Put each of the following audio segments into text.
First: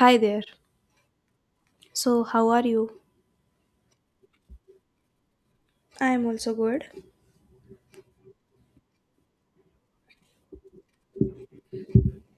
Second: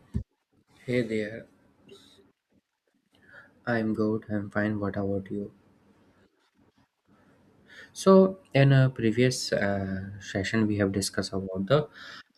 Hi there. Hey there. So, how are you? I'm fine, what about you? I am also good. So, in a previous session, we have discussed about the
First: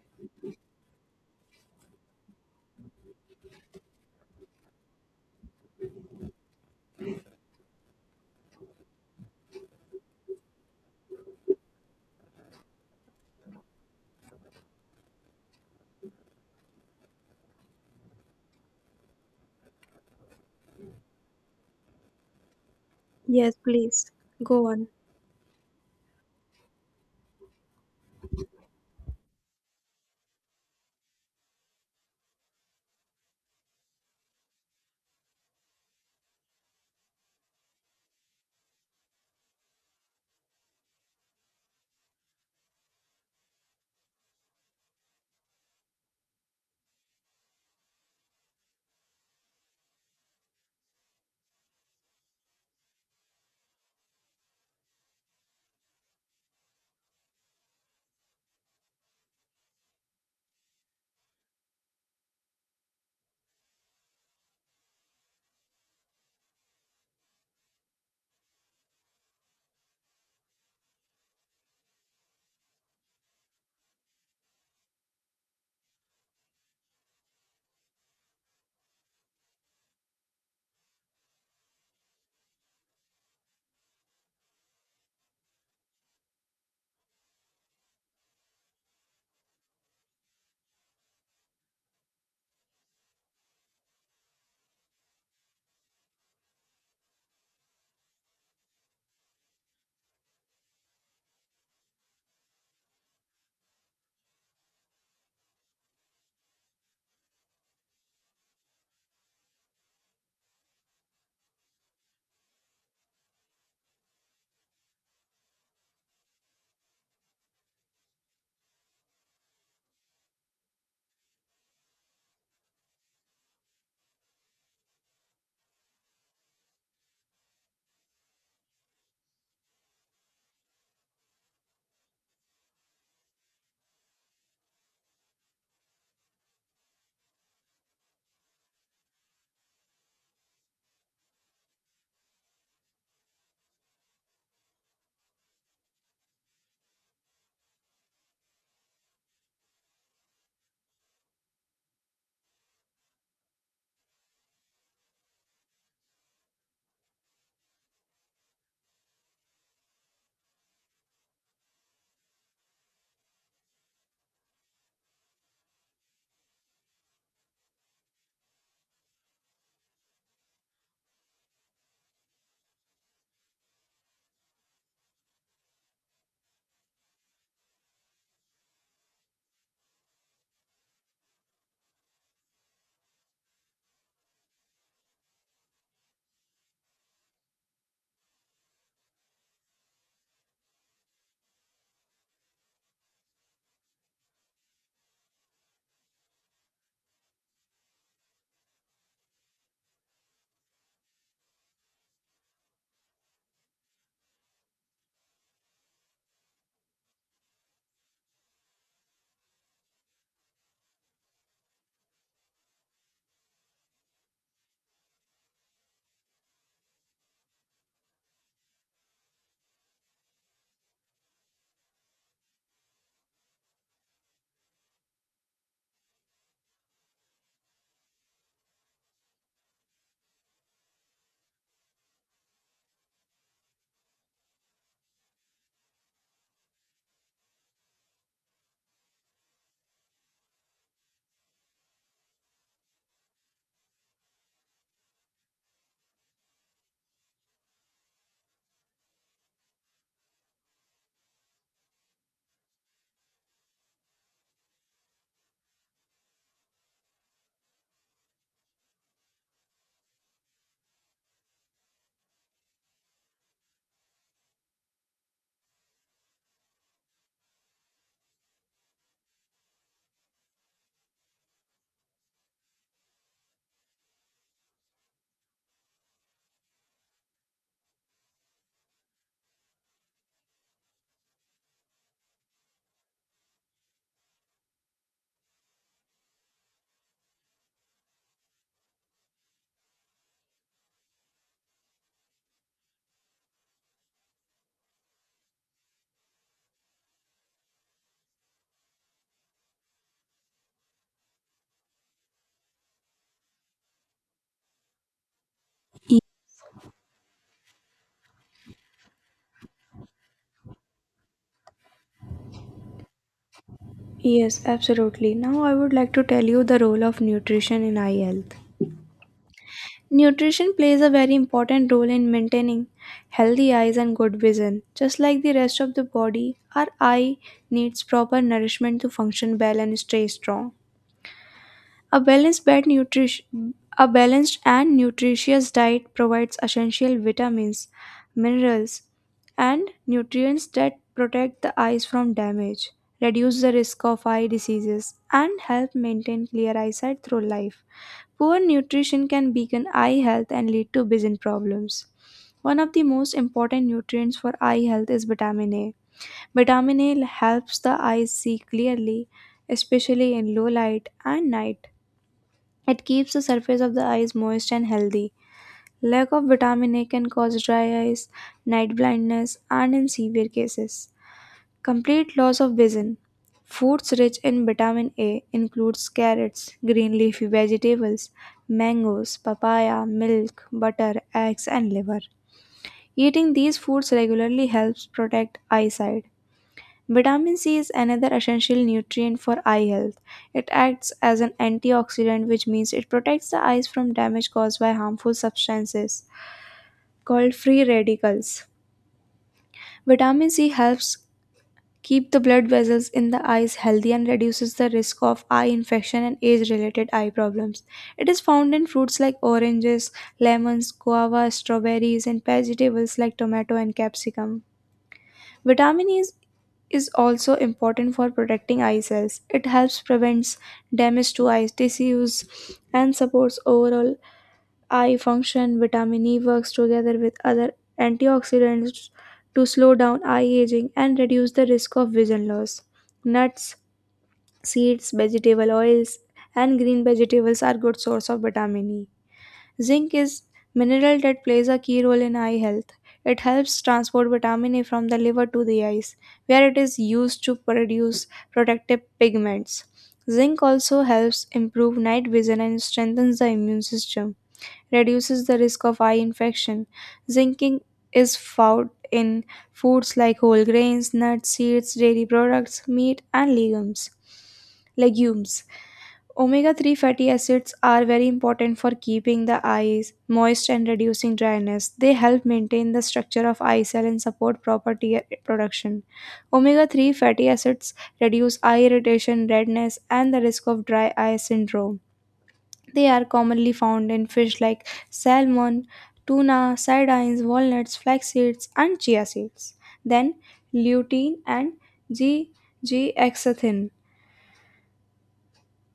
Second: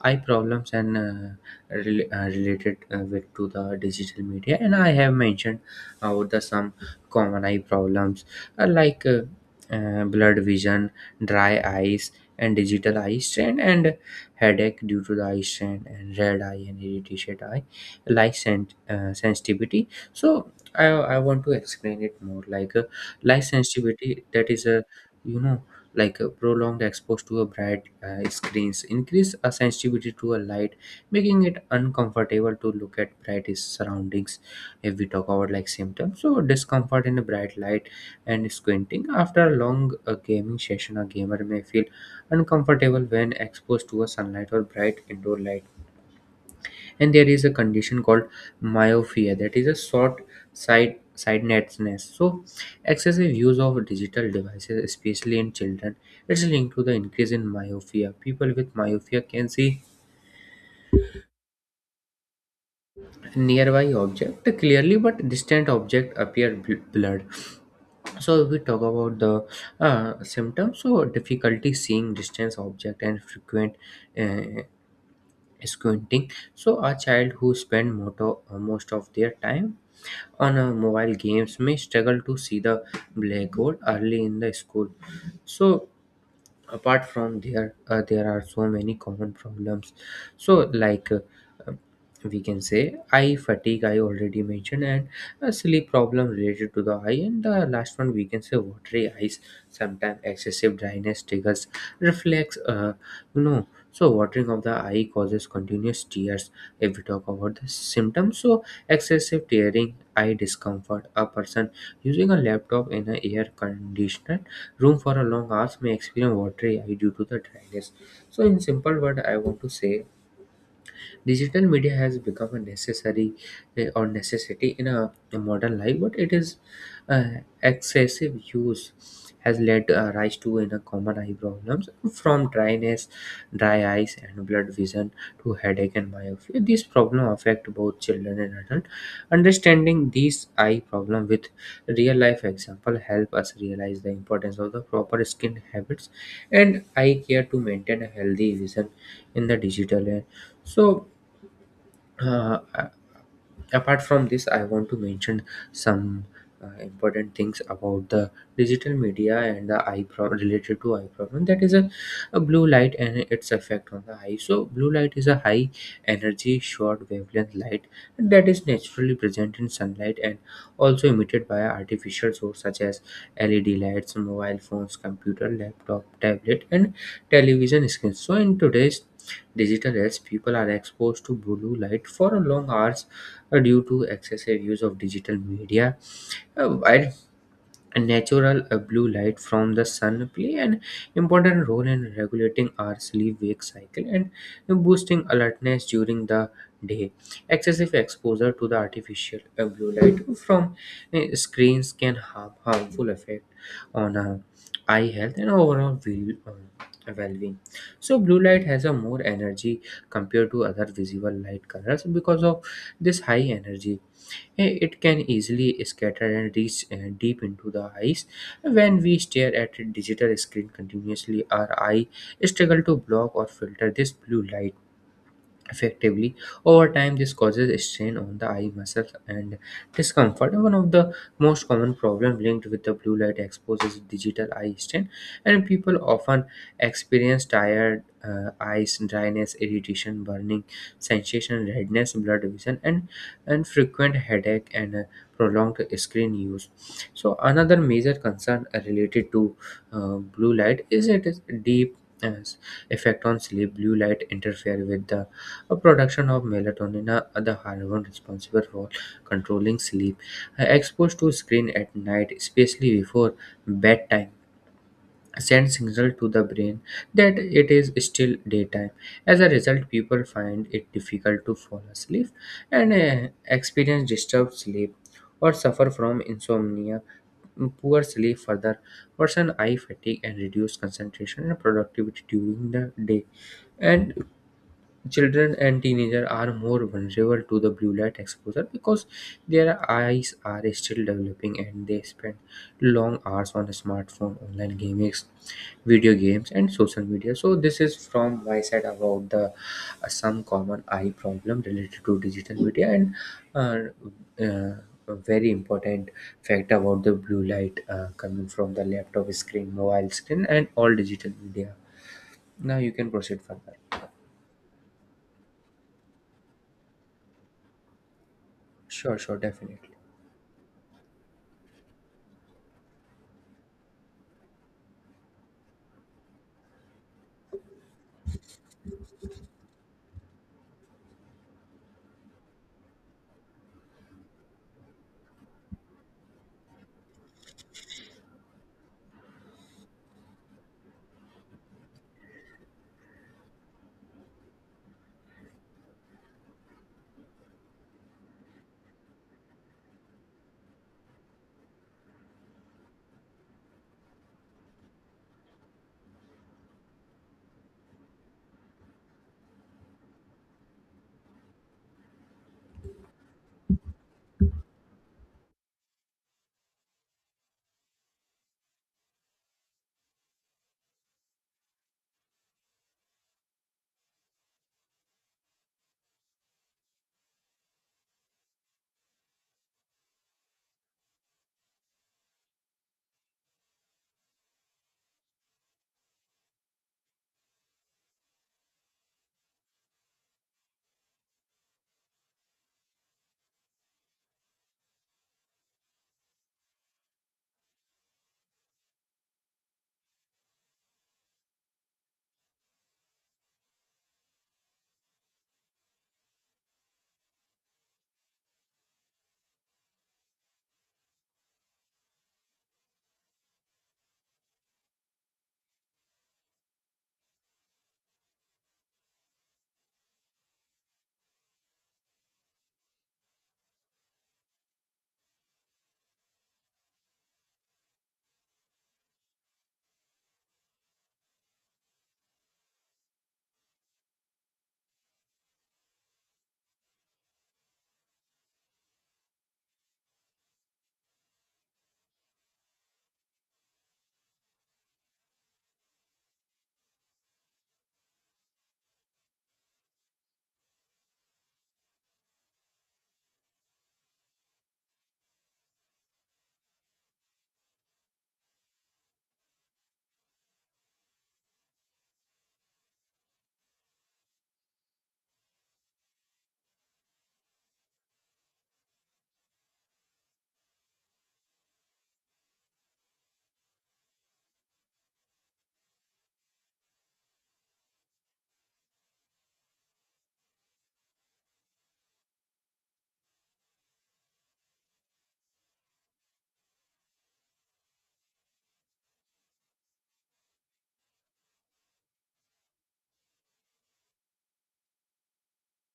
eye problems and related with to the digital media, and I have mentioned about the some common eye problems uh, like uh, blurred vision, dry eyes, and digital eye strain, and headache due to the eye strain, and red eye and irritated eye, sensitivity. So, I want to explain it more like light Yes, please. sensitivity. That Go is a on. you know prolonged exposure to a bright screens increase a sensitivity to a light, making it uncomfortable to look at bright surroundings. If we talk about like symptoms, so discomfort in a bright light and squinting. After a long gaming session, a gamer may feel uncomfortable when exposed to a sunlight or bright indoor light. And there is a condition called myopia, that is a short sight sightedness. So excessive use of digital devices, especially in children, it's linked to the increase in myopia. People with myopia can see nearby object clearly but distant object appear blurred. So if we talk about the symptoms, so difficulty seeing distance object and frequent uh, squinting. So a child who spend most of their time on mobile games may struggle to see the black goal early in the school. So apart from there there are so many common problems. So um, we can say eye fatigue, I already mentioned, and a sleep problem related to the eye. And the last one, we can say watery eyes. Sometimes excessive dryness triggers reflex. You know so watering of the eye causes continuous tears. If we talk about the symptoms, so excessive tearing, eye discomfort. A person using a laptop in an air conditioner room for a long hours may experience watery eye due to the dryness. So in simple word, I want to say digital media has become a necessary or necessity in a modern life, but it is uh, excessive use has led rise to in a common eye problems, from dryness, dry eyes and blood vision to headache and myopia. These problems affect both children and adults. Understanding these eye problem with real life example help us realize the importance of the proper skin habits and eye care to maintain a healthy vision in the digital era. So uh, apart from this, I want to mention some important things about the digital media and the eye problem related to eye problem. That is a blue light and its effect on the eye. So blue light is a high energy short wavelength light that is naturally present in sunlight and also emitted by artificial sources such as led lights, mobile phones, computer, laptop, tablet, and television screens. So in today's digital age, people are exposed to blue light for long hours due to excessive use of digital media. While natural blue light from the sun play an important role in regulating our sleep wake cycle and boosting alertness during the day, excessive exposure to the artificial blue light from screens can have harmful effect on eye health and overall well-being. So blue light has a more energy compared to other visible light colors. Because of this high energy, it can easily scatter and reach deep into the eyes. When we stare at a digital screen continuously, our eye struggle to block or filter this blue light effectively. Over time this causes strain on the eye muscles and discomfort. One of the most common problems linked with the blue light exposure is digital eye strain, and people often experience tired eyes, dryness, irritation, burning sensation, redness, blurred vision, and frequent headache and prolonged screen use. So another major concern related to blue light is it is deep uh, effect on sleep. Blue light interfere with the production of melatonin, a the hormone responsible for controlling sleep. Exposed to screen at night, especially before bedtime, sends signal to the brain that it is still daytime. As a result, people find it difficult to fall asleep and experience disturbed sleep or suffer from insomnia. Poor sleep further worsen eye fatigue and reduce concentration and productivity during the day. And children and teenagers are more vulnerable to the blue light exposure because their eyes are still developing and they spend long hours on smartphone, online games, video games, and social media. So this is from my side about the some common eye problem related to digital media and uh, uh, a very important Y- fact about the blue light coming from the laptop screen, mobile screen, and all digital media. Now you can proceed further. Yes, absolutely. Now I would like to tell you the role of nutrition in eye health. Sure, sure, definitely. Nutrition plays a very important role in maintaining healthy eyes and good vision. Just like the rest of the body, our eye needs proper nourishment to function well and stay strong. A balanced and nutritious diet provides essential vitamins, minerals, and nutrients that protect the eyes from damage, reduce the risk of eye diseases, and help maintain clear eyesight through life. Poor nutrition can weaken eye health and lead to vision problems. One of the most important nutrients for eye health is vitamin A. Vitamin A helps the eyes see clearly, especially in low light and night. It keeps the surface of the eyes moist and healthy. Lack of vitamin A can cause dry eyes, night blindness, and in severe cases, complete loss of vision. Foods rich in vitamin A includes carrots, green leafy vegetables, mangoes, papaya, milk, butter, eggs, and liver. Eating these foods regularly helps protect eyesight. Vitamin C is another essential nutrient for eye health. It acts as an antioxidant, which means it protects the eyes from damage caused by harmful substances called free radicals. Vitamin C helps keep the blood vessels in the eyes healthy and reduces the risk of eye infection and age related eye problems. It is found in fruits like oranges, lemons, guava, strawberries, and vegetables like tomato and capsicum. Vitamin E is also important for protecting eye cells. It helps prevents damage to eye tissues and supports overall eye function. Vitamin E works together with other antioxidants to slow down eye aging and reduce the risk of vision loss. Nuts, seeds, vegetable oils, and green vegetables are good source of vitamin E. Zinc is mineral that plays a key role in eye health. It helps transport vitamin A from the liver to the eyes, where it is used to produce protective pigments. Zinc also helps improve night vision and strengthens the immune system, reduces the risk of eye infection. Zinc is found in foods like whole grains, nuts, seeds, dairy products, meat, and legumes. Legumes. Omega 3 fatty acids are very important for keeping the eyes moist and reducing dryness. They help maintain the structure of eye cell and support proper tear production. Omega 3 fatty acids reduce eye irritation, redness, and the risk of dry eye syndrome. They are commonly found in fish like salmon, tuna, sardines, walnuts, flax seeds, and chia seeds. Then, lutein and G. G. exanthin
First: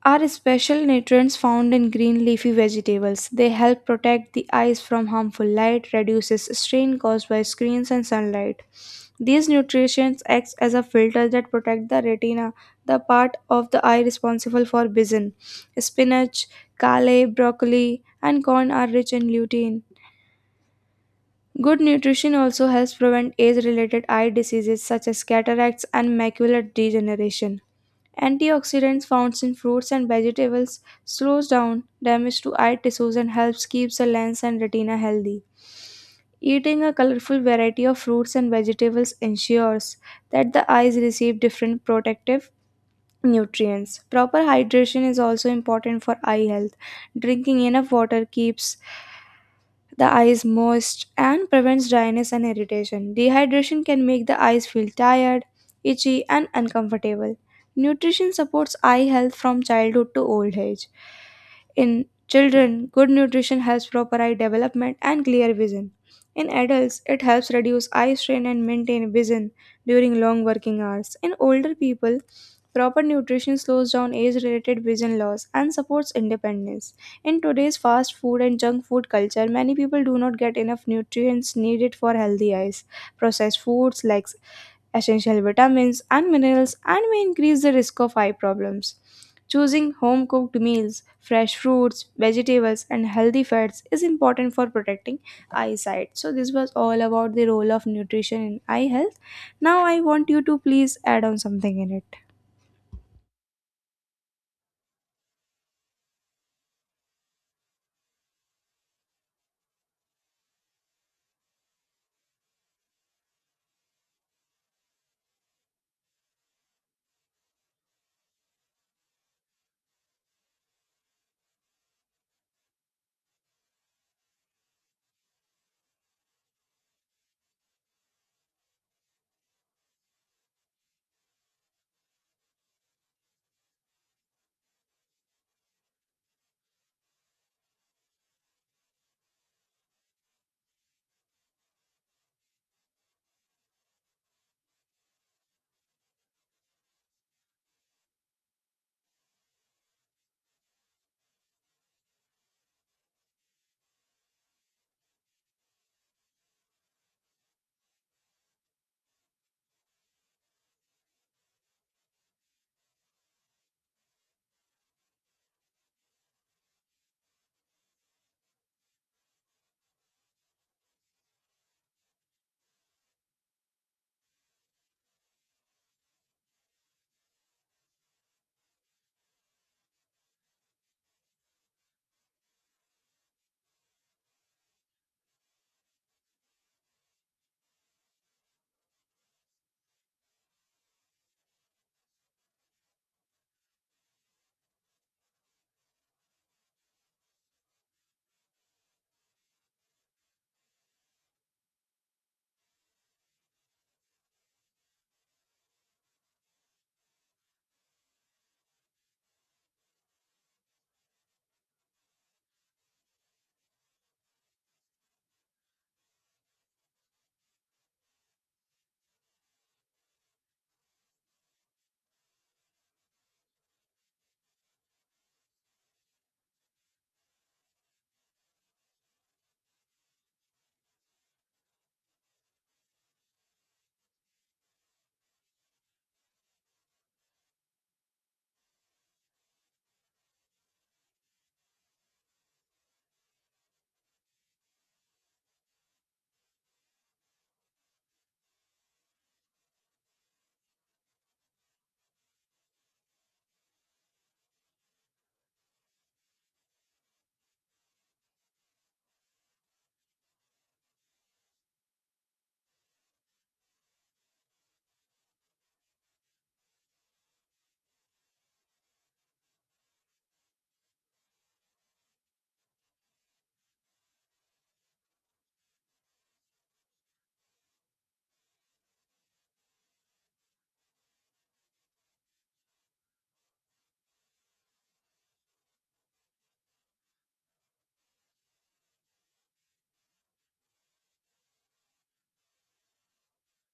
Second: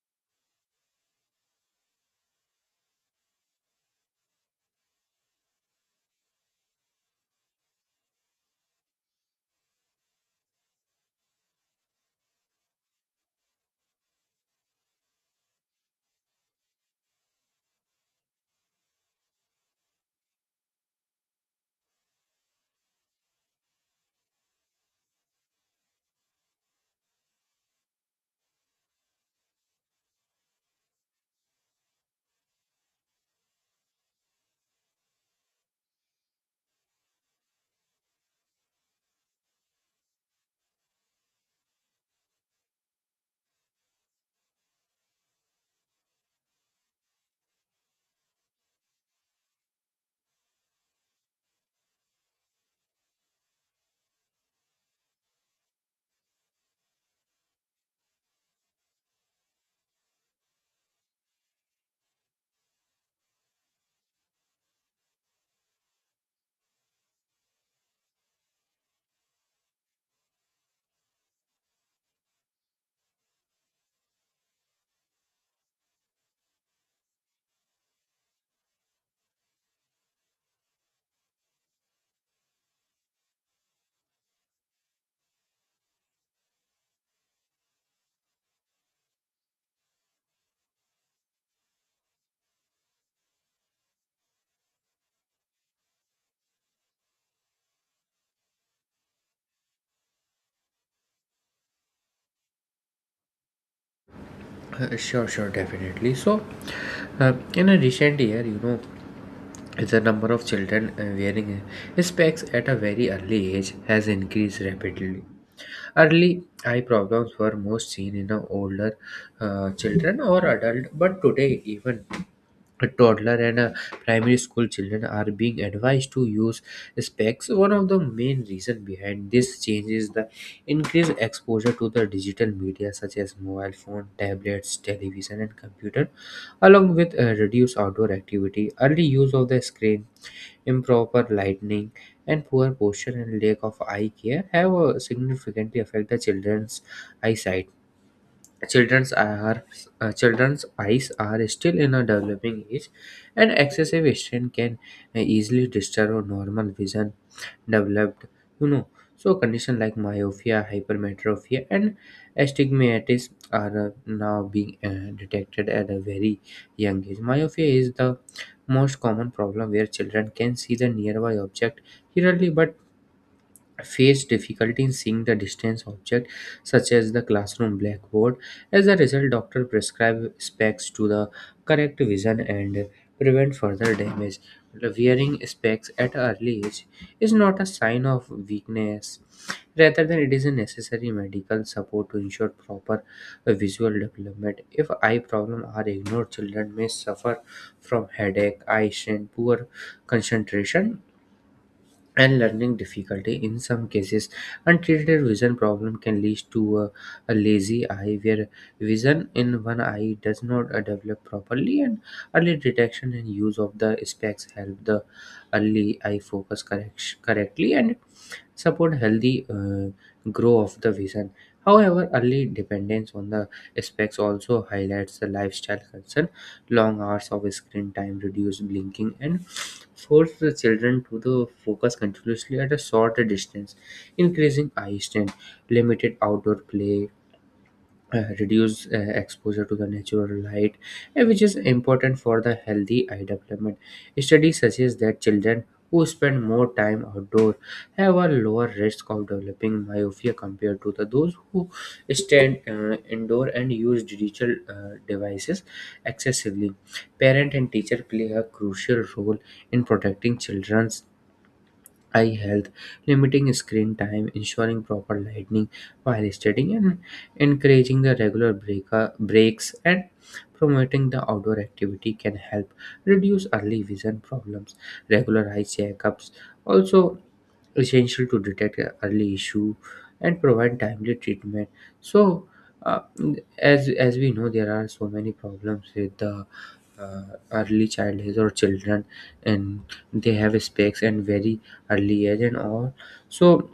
are special nutrients found in green leafy vegetables. They help protect the eyes from harmful light, reduces strain caused by screens and sunlight. These nutrients acts as a filter that protect the retina, the part of the eye responsible for vision. Spinach, kale, broccoli, and corn are rich in lutein. Good nutrition also helps prevent age related eye diseases such as cataracts and macular degeneration. Antioxidants found in fruits and vegetables slows down damage to eye tissues and helps keep the lens and retina healthy. Eating a colorful variety of fruits and vegetables ensures that the eyes receive different protective nutrients. Proper hydration is also important for eye health. Drinking enough water keeps the eyes moist and prevents dryness and irritation. Dehydration can make the eyes feel tired, itchy, and uncomfortable. Nutrition supports eye health from childhood to old age. In children, good nutrition helps proper eye development and clear vision. In adults, it helps reduce eye strain and maintain vision during long working hours. In older people, proper nutrition slows down age related vision loss and supports independence. In today's fast food and junk food culture, many people do not get enough nutrients needed for healthy eyes. Processed foods like essential vitamins and minerals and may increase the risk of eye problems. Choosing home cooked meals, fresh fruits, vegetables, and healthy fats is important for protecting eyesight. So, this was all about the role of nutrition in eye health. Now, I want you to please add on something in it. So, in a recent year, you know, the number of children wearing specs at a very early age has increased rapidly. Early eye problems were most seen in older children or adult, but today even a toddler and a primary school children are being advised to use specs. One of the main reason behind this change is the increased exposure to the digital media, such as mobile phone, tablets, television, and computer, along with reduced outdoor activity. Early use of the screen, improper lighting, and poor posture and lack of eye care have significantly affected the children's eyesight. Children's are Children's eyes are still in a developing age, and excessive strain can easily disturb our normal vision developed. You know, so conditions like myopia, hypermetropia, and astigmatism are now being detected at a very young age. Myopia is the most common problem where children can see the nearby object clearly but face difficulty in seeing the distance object, such as the classroom blackboard. As a result, doctor prescribe specs to the correct vision and prevent further damage. Wearing specs at early age is not a sign of weakness, rather than it is a necessary medical support to ensure proper visual development. If eye problems are ignored, children may suffer from headache, eye strain, poor concentration, and learning difficulty. In some cases, untreated vision problem can lead to a lazy eye, where vision in one eye does not develop properly. And early detection and use of the specs help the early eye focus correctly and support healthy grow of the vision. However, early dependence on the specs also highlights the lifestyle concern. Long hours of screen time reduce blinking and force the children to the focus continuously at a shorter distance, increasing eye strain. Limited outdoor play, reduce exposure to the natural light, which is important for the healthy eye development. Studies suggest that children who spend more time outdoor have a lower risk of developing myopia compared to the those who stand indoor and use digital devices excessively. Parent and teacher play a crucial role in protecting children eye health. Limiting screen time, ensuring proper lighting while studying, and encouraging the breaks and promoting the outdoor activity can help reduce early vision problems. Regular eye checkups also essential to detect a early issue and provide timely treatment. So, uh, as we know, there are so many problems with the uh, early childhood or children, and they have specs and very early age and all. So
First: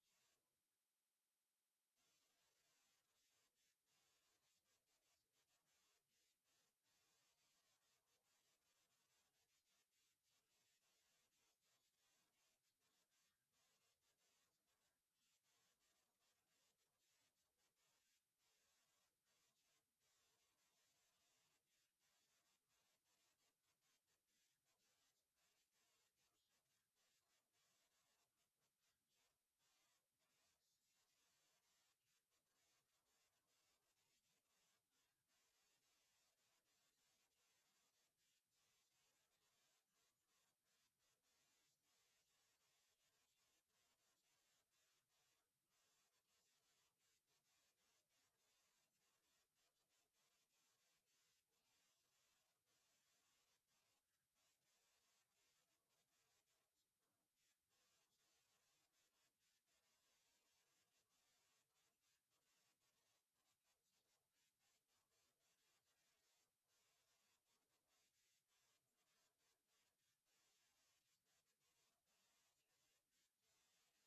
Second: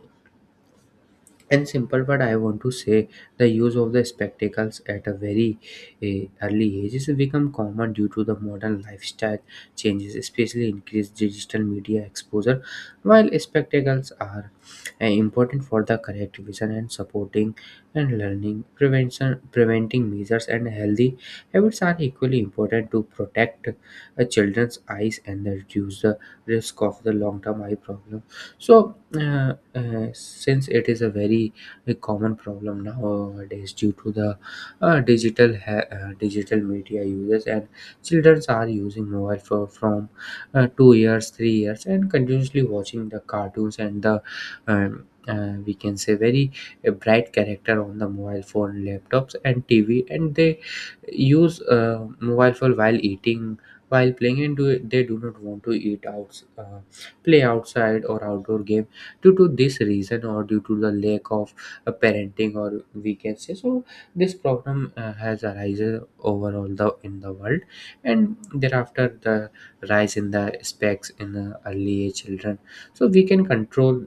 in simple word, I want to say the use of the spectacles at a very early age has become common due to the modern lifestyle changes, especially increased digital media exposure. While spectacles are important for the correct vision and supporting and learning, prevention preventing measures and healthy habits are equally important to protect a children's eyes and reduce the risk of the long-term eye problem. So, since it is a very a common problem nowadays due to the digital media uses, and children are using mobile for from 2 years, 3 years, and continuously watching the cartoons and the we can say very bright character on the mobile phone, laptops, and TV, and they use mobile phone while eating, while playing, and they do not want to eat out. Play outside or outdoor game due to this reason or due to the lack of parenting or we can say. So this problem has arisen overall the in the world, and thereafter the rise in the specs in the early age children. So we can control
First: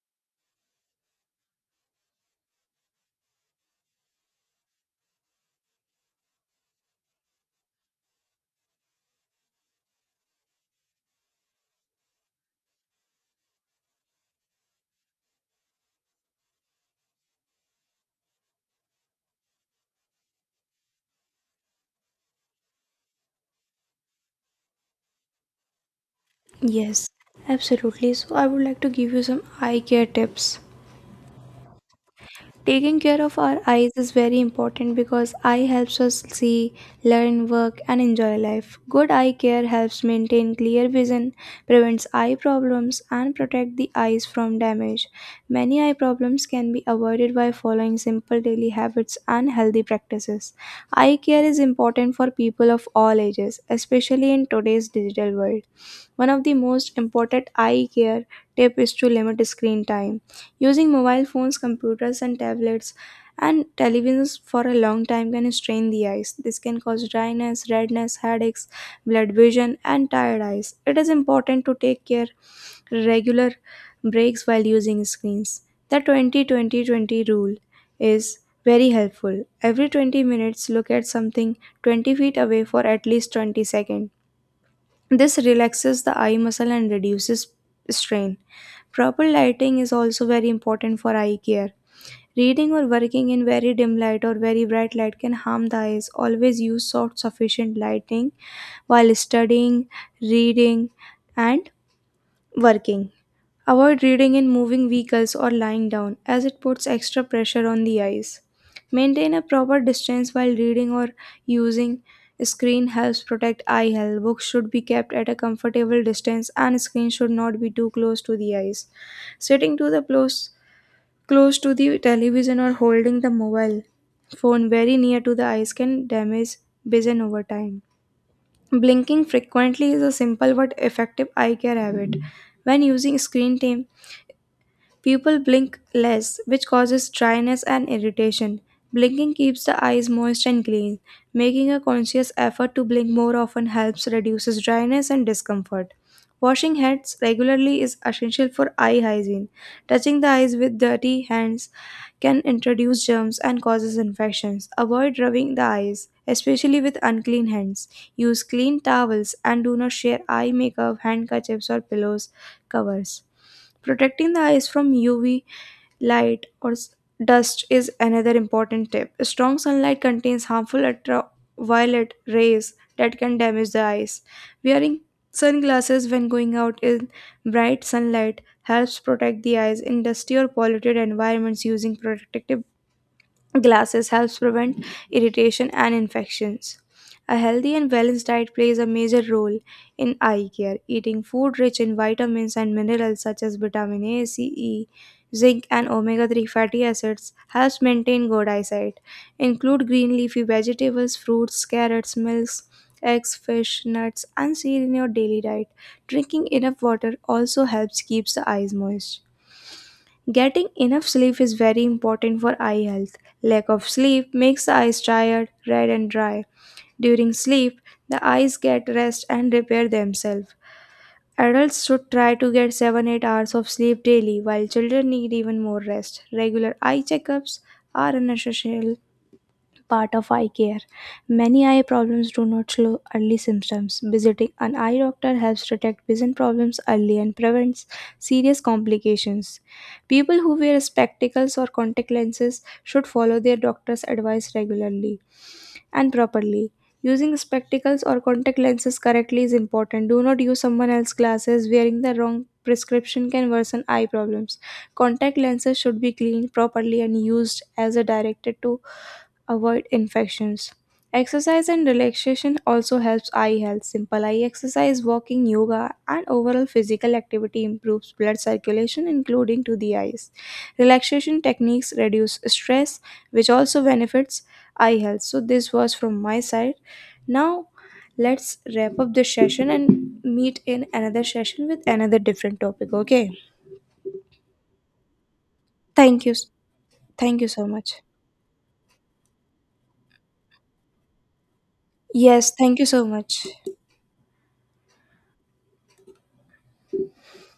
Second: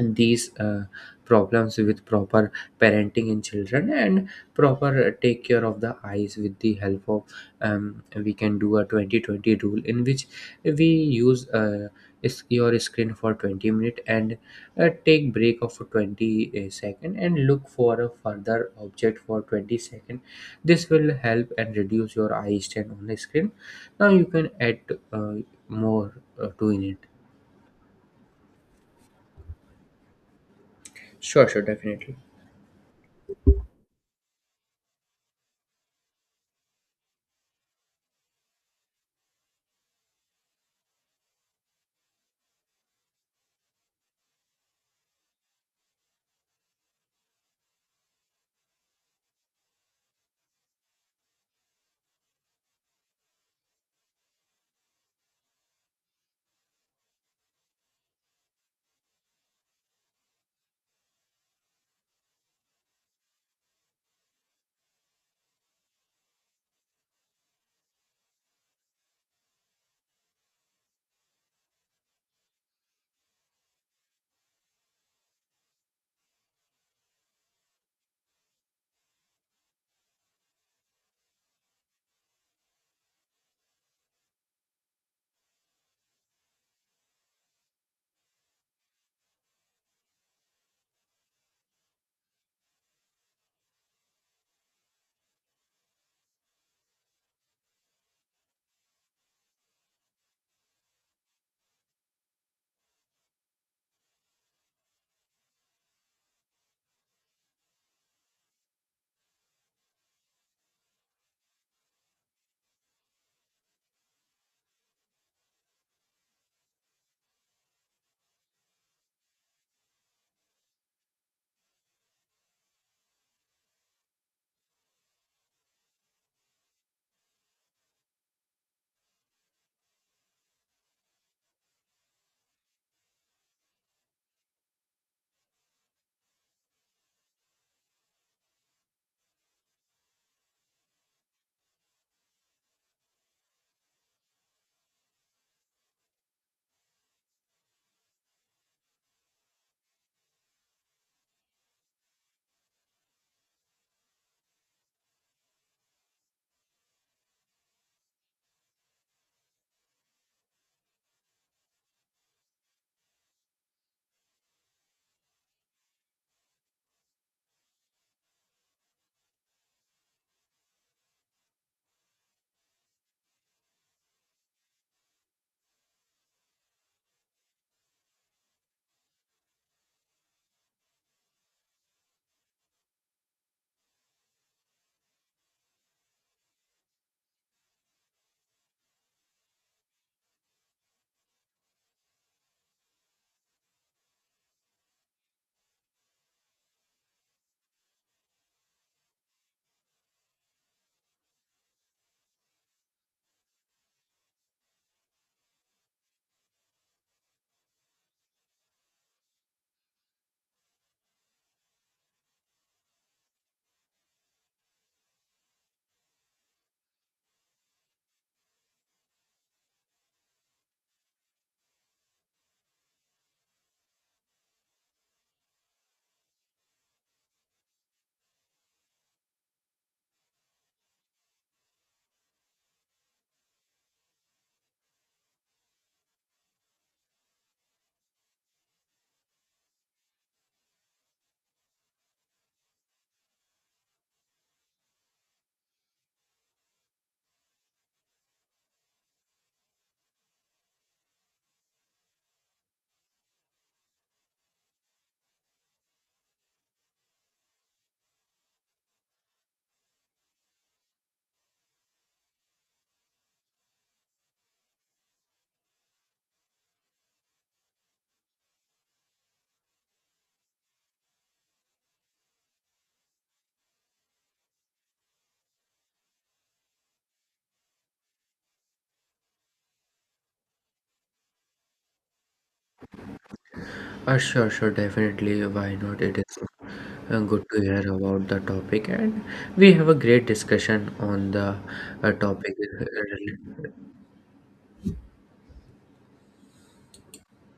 these problems with proper parenting in children and proper take care of the eyes with the help of we can do a 2020 rule, in which we use your screen for 20 minute and take break of 20 second and look for a further object for 20 second. This will help and reduce your eye strain on the screen. Now you can add uh, more to in it. Yes, absolutely. So, I would like to give you some eye care tips. Sure, sure, definitely. Taking care of our eyes is very important because eye helps us see, learn, work, and enjoy life. Good eye care helps maintain clear vision, prevents eye problems, and protect the eyes from damage. Many eye problems can be avoided by following simple daily habits and healthy practices. Eye care is important for people of all ages, especially in today's digital world. One of the most important eye care tip is to limit screen time. Using mobile phones, computers, and tablets and televisions for a long time can strain the eyes. This can cause dryness, redness, headaches, blood vision, and tired eyes. It is important to take care regular breaks while using screens. The 20-20-20 rule is very helpful. Every 20 minutes, look at something 20 feet away for at least 20 seconds. This relaxes the eye muscle and reduces strain. Proper lighting is also very important for eye care. Reading or working in very dim light or very bright light can harm the eyes. Always use soft, sufficient lighting while studying, reading, and working. Avoid reading in moving vehicles or lying down as it puts extra pressure on the eyes. Maintain a proper distance while reading or using screen helps protect eye health. Books should be kept at a comfortable distance and screen should not be too close to the eyes. Sitting to the close to the television or holding the mobile phone very near to the eyes can damage vision over time. Blinking frequently is a simple but effective eye care habit. When using screen time, people blink less, which causes dryness and irritation. Blinking keeps the eyes moist and clean. Making a conscious effort to blink more often helps reduces dryness and discomfort. Washing hands regularly is essential for eye hygiene. Touching the eyes with dirty hands can introduce germs and causes infections. Avoid rubbing the eyes, especially with unclean hands. Use clean towels and do not share eye makeup, handkerchiefs, or pillows covers. Protecting the eyes from UV light or dust is another important tip. Strong sunlight contains harmful ultraviolet rays that can damage the eyes. Wearing sunglasses when going out in bright sunlight helps protect the eyes in dusty or polluted environments using protective glasses helps prevent irritation and infections. A healthy and balanced diet plays a major role in eye care. Eating food rich in vitamins and minerals such as vitamin A, C, E, zinc, and omega 3 fatty acids helps maintain good eyesight. Include green leafy vegetables, fruits, carrots, milks, eggs, fish, nuts, and seed in your daily diet. Drinking enough water also helps keeps the eyes moist. Getting enough sleep is very important for eye health. Lack of sleep makes the eyes tired, red, and dry. During sleep, the eyes get rest and repair themselves. Adults should try to get 7-8 hours of sleep daily, while children need even more rest. Regular eye checkups are an essential part of eye care. Many eye problems do not show early symptoms. Visiting an eye doctor helps detect vision problems early and prevents serious complications. People who wear spectacles or contact lenses should follow their doctor's advice regularly and properly. Using spectacles or contact lenses correctly is important. Do not use someone else's glasses. Wearing the wrong prescription can worsen eye problems. Contact lenses should be cleaned properly and used as a directed to avoid infections. Exercise and relaxation also helps eye health. Simple eye exercise, walking, yoga, and overall physical activity improves blood circulation, including to the eyes. Relaxation techniques reduce stress, which also benefits eye health. So, this was from my side. Now, let's wrap up this session and meet in another session with another different topic. Okay, Why not? It thank you. is Thank good you to so hear much. about the topic, and we have a great discussion on the Yes, topic. thank you so much. Uh,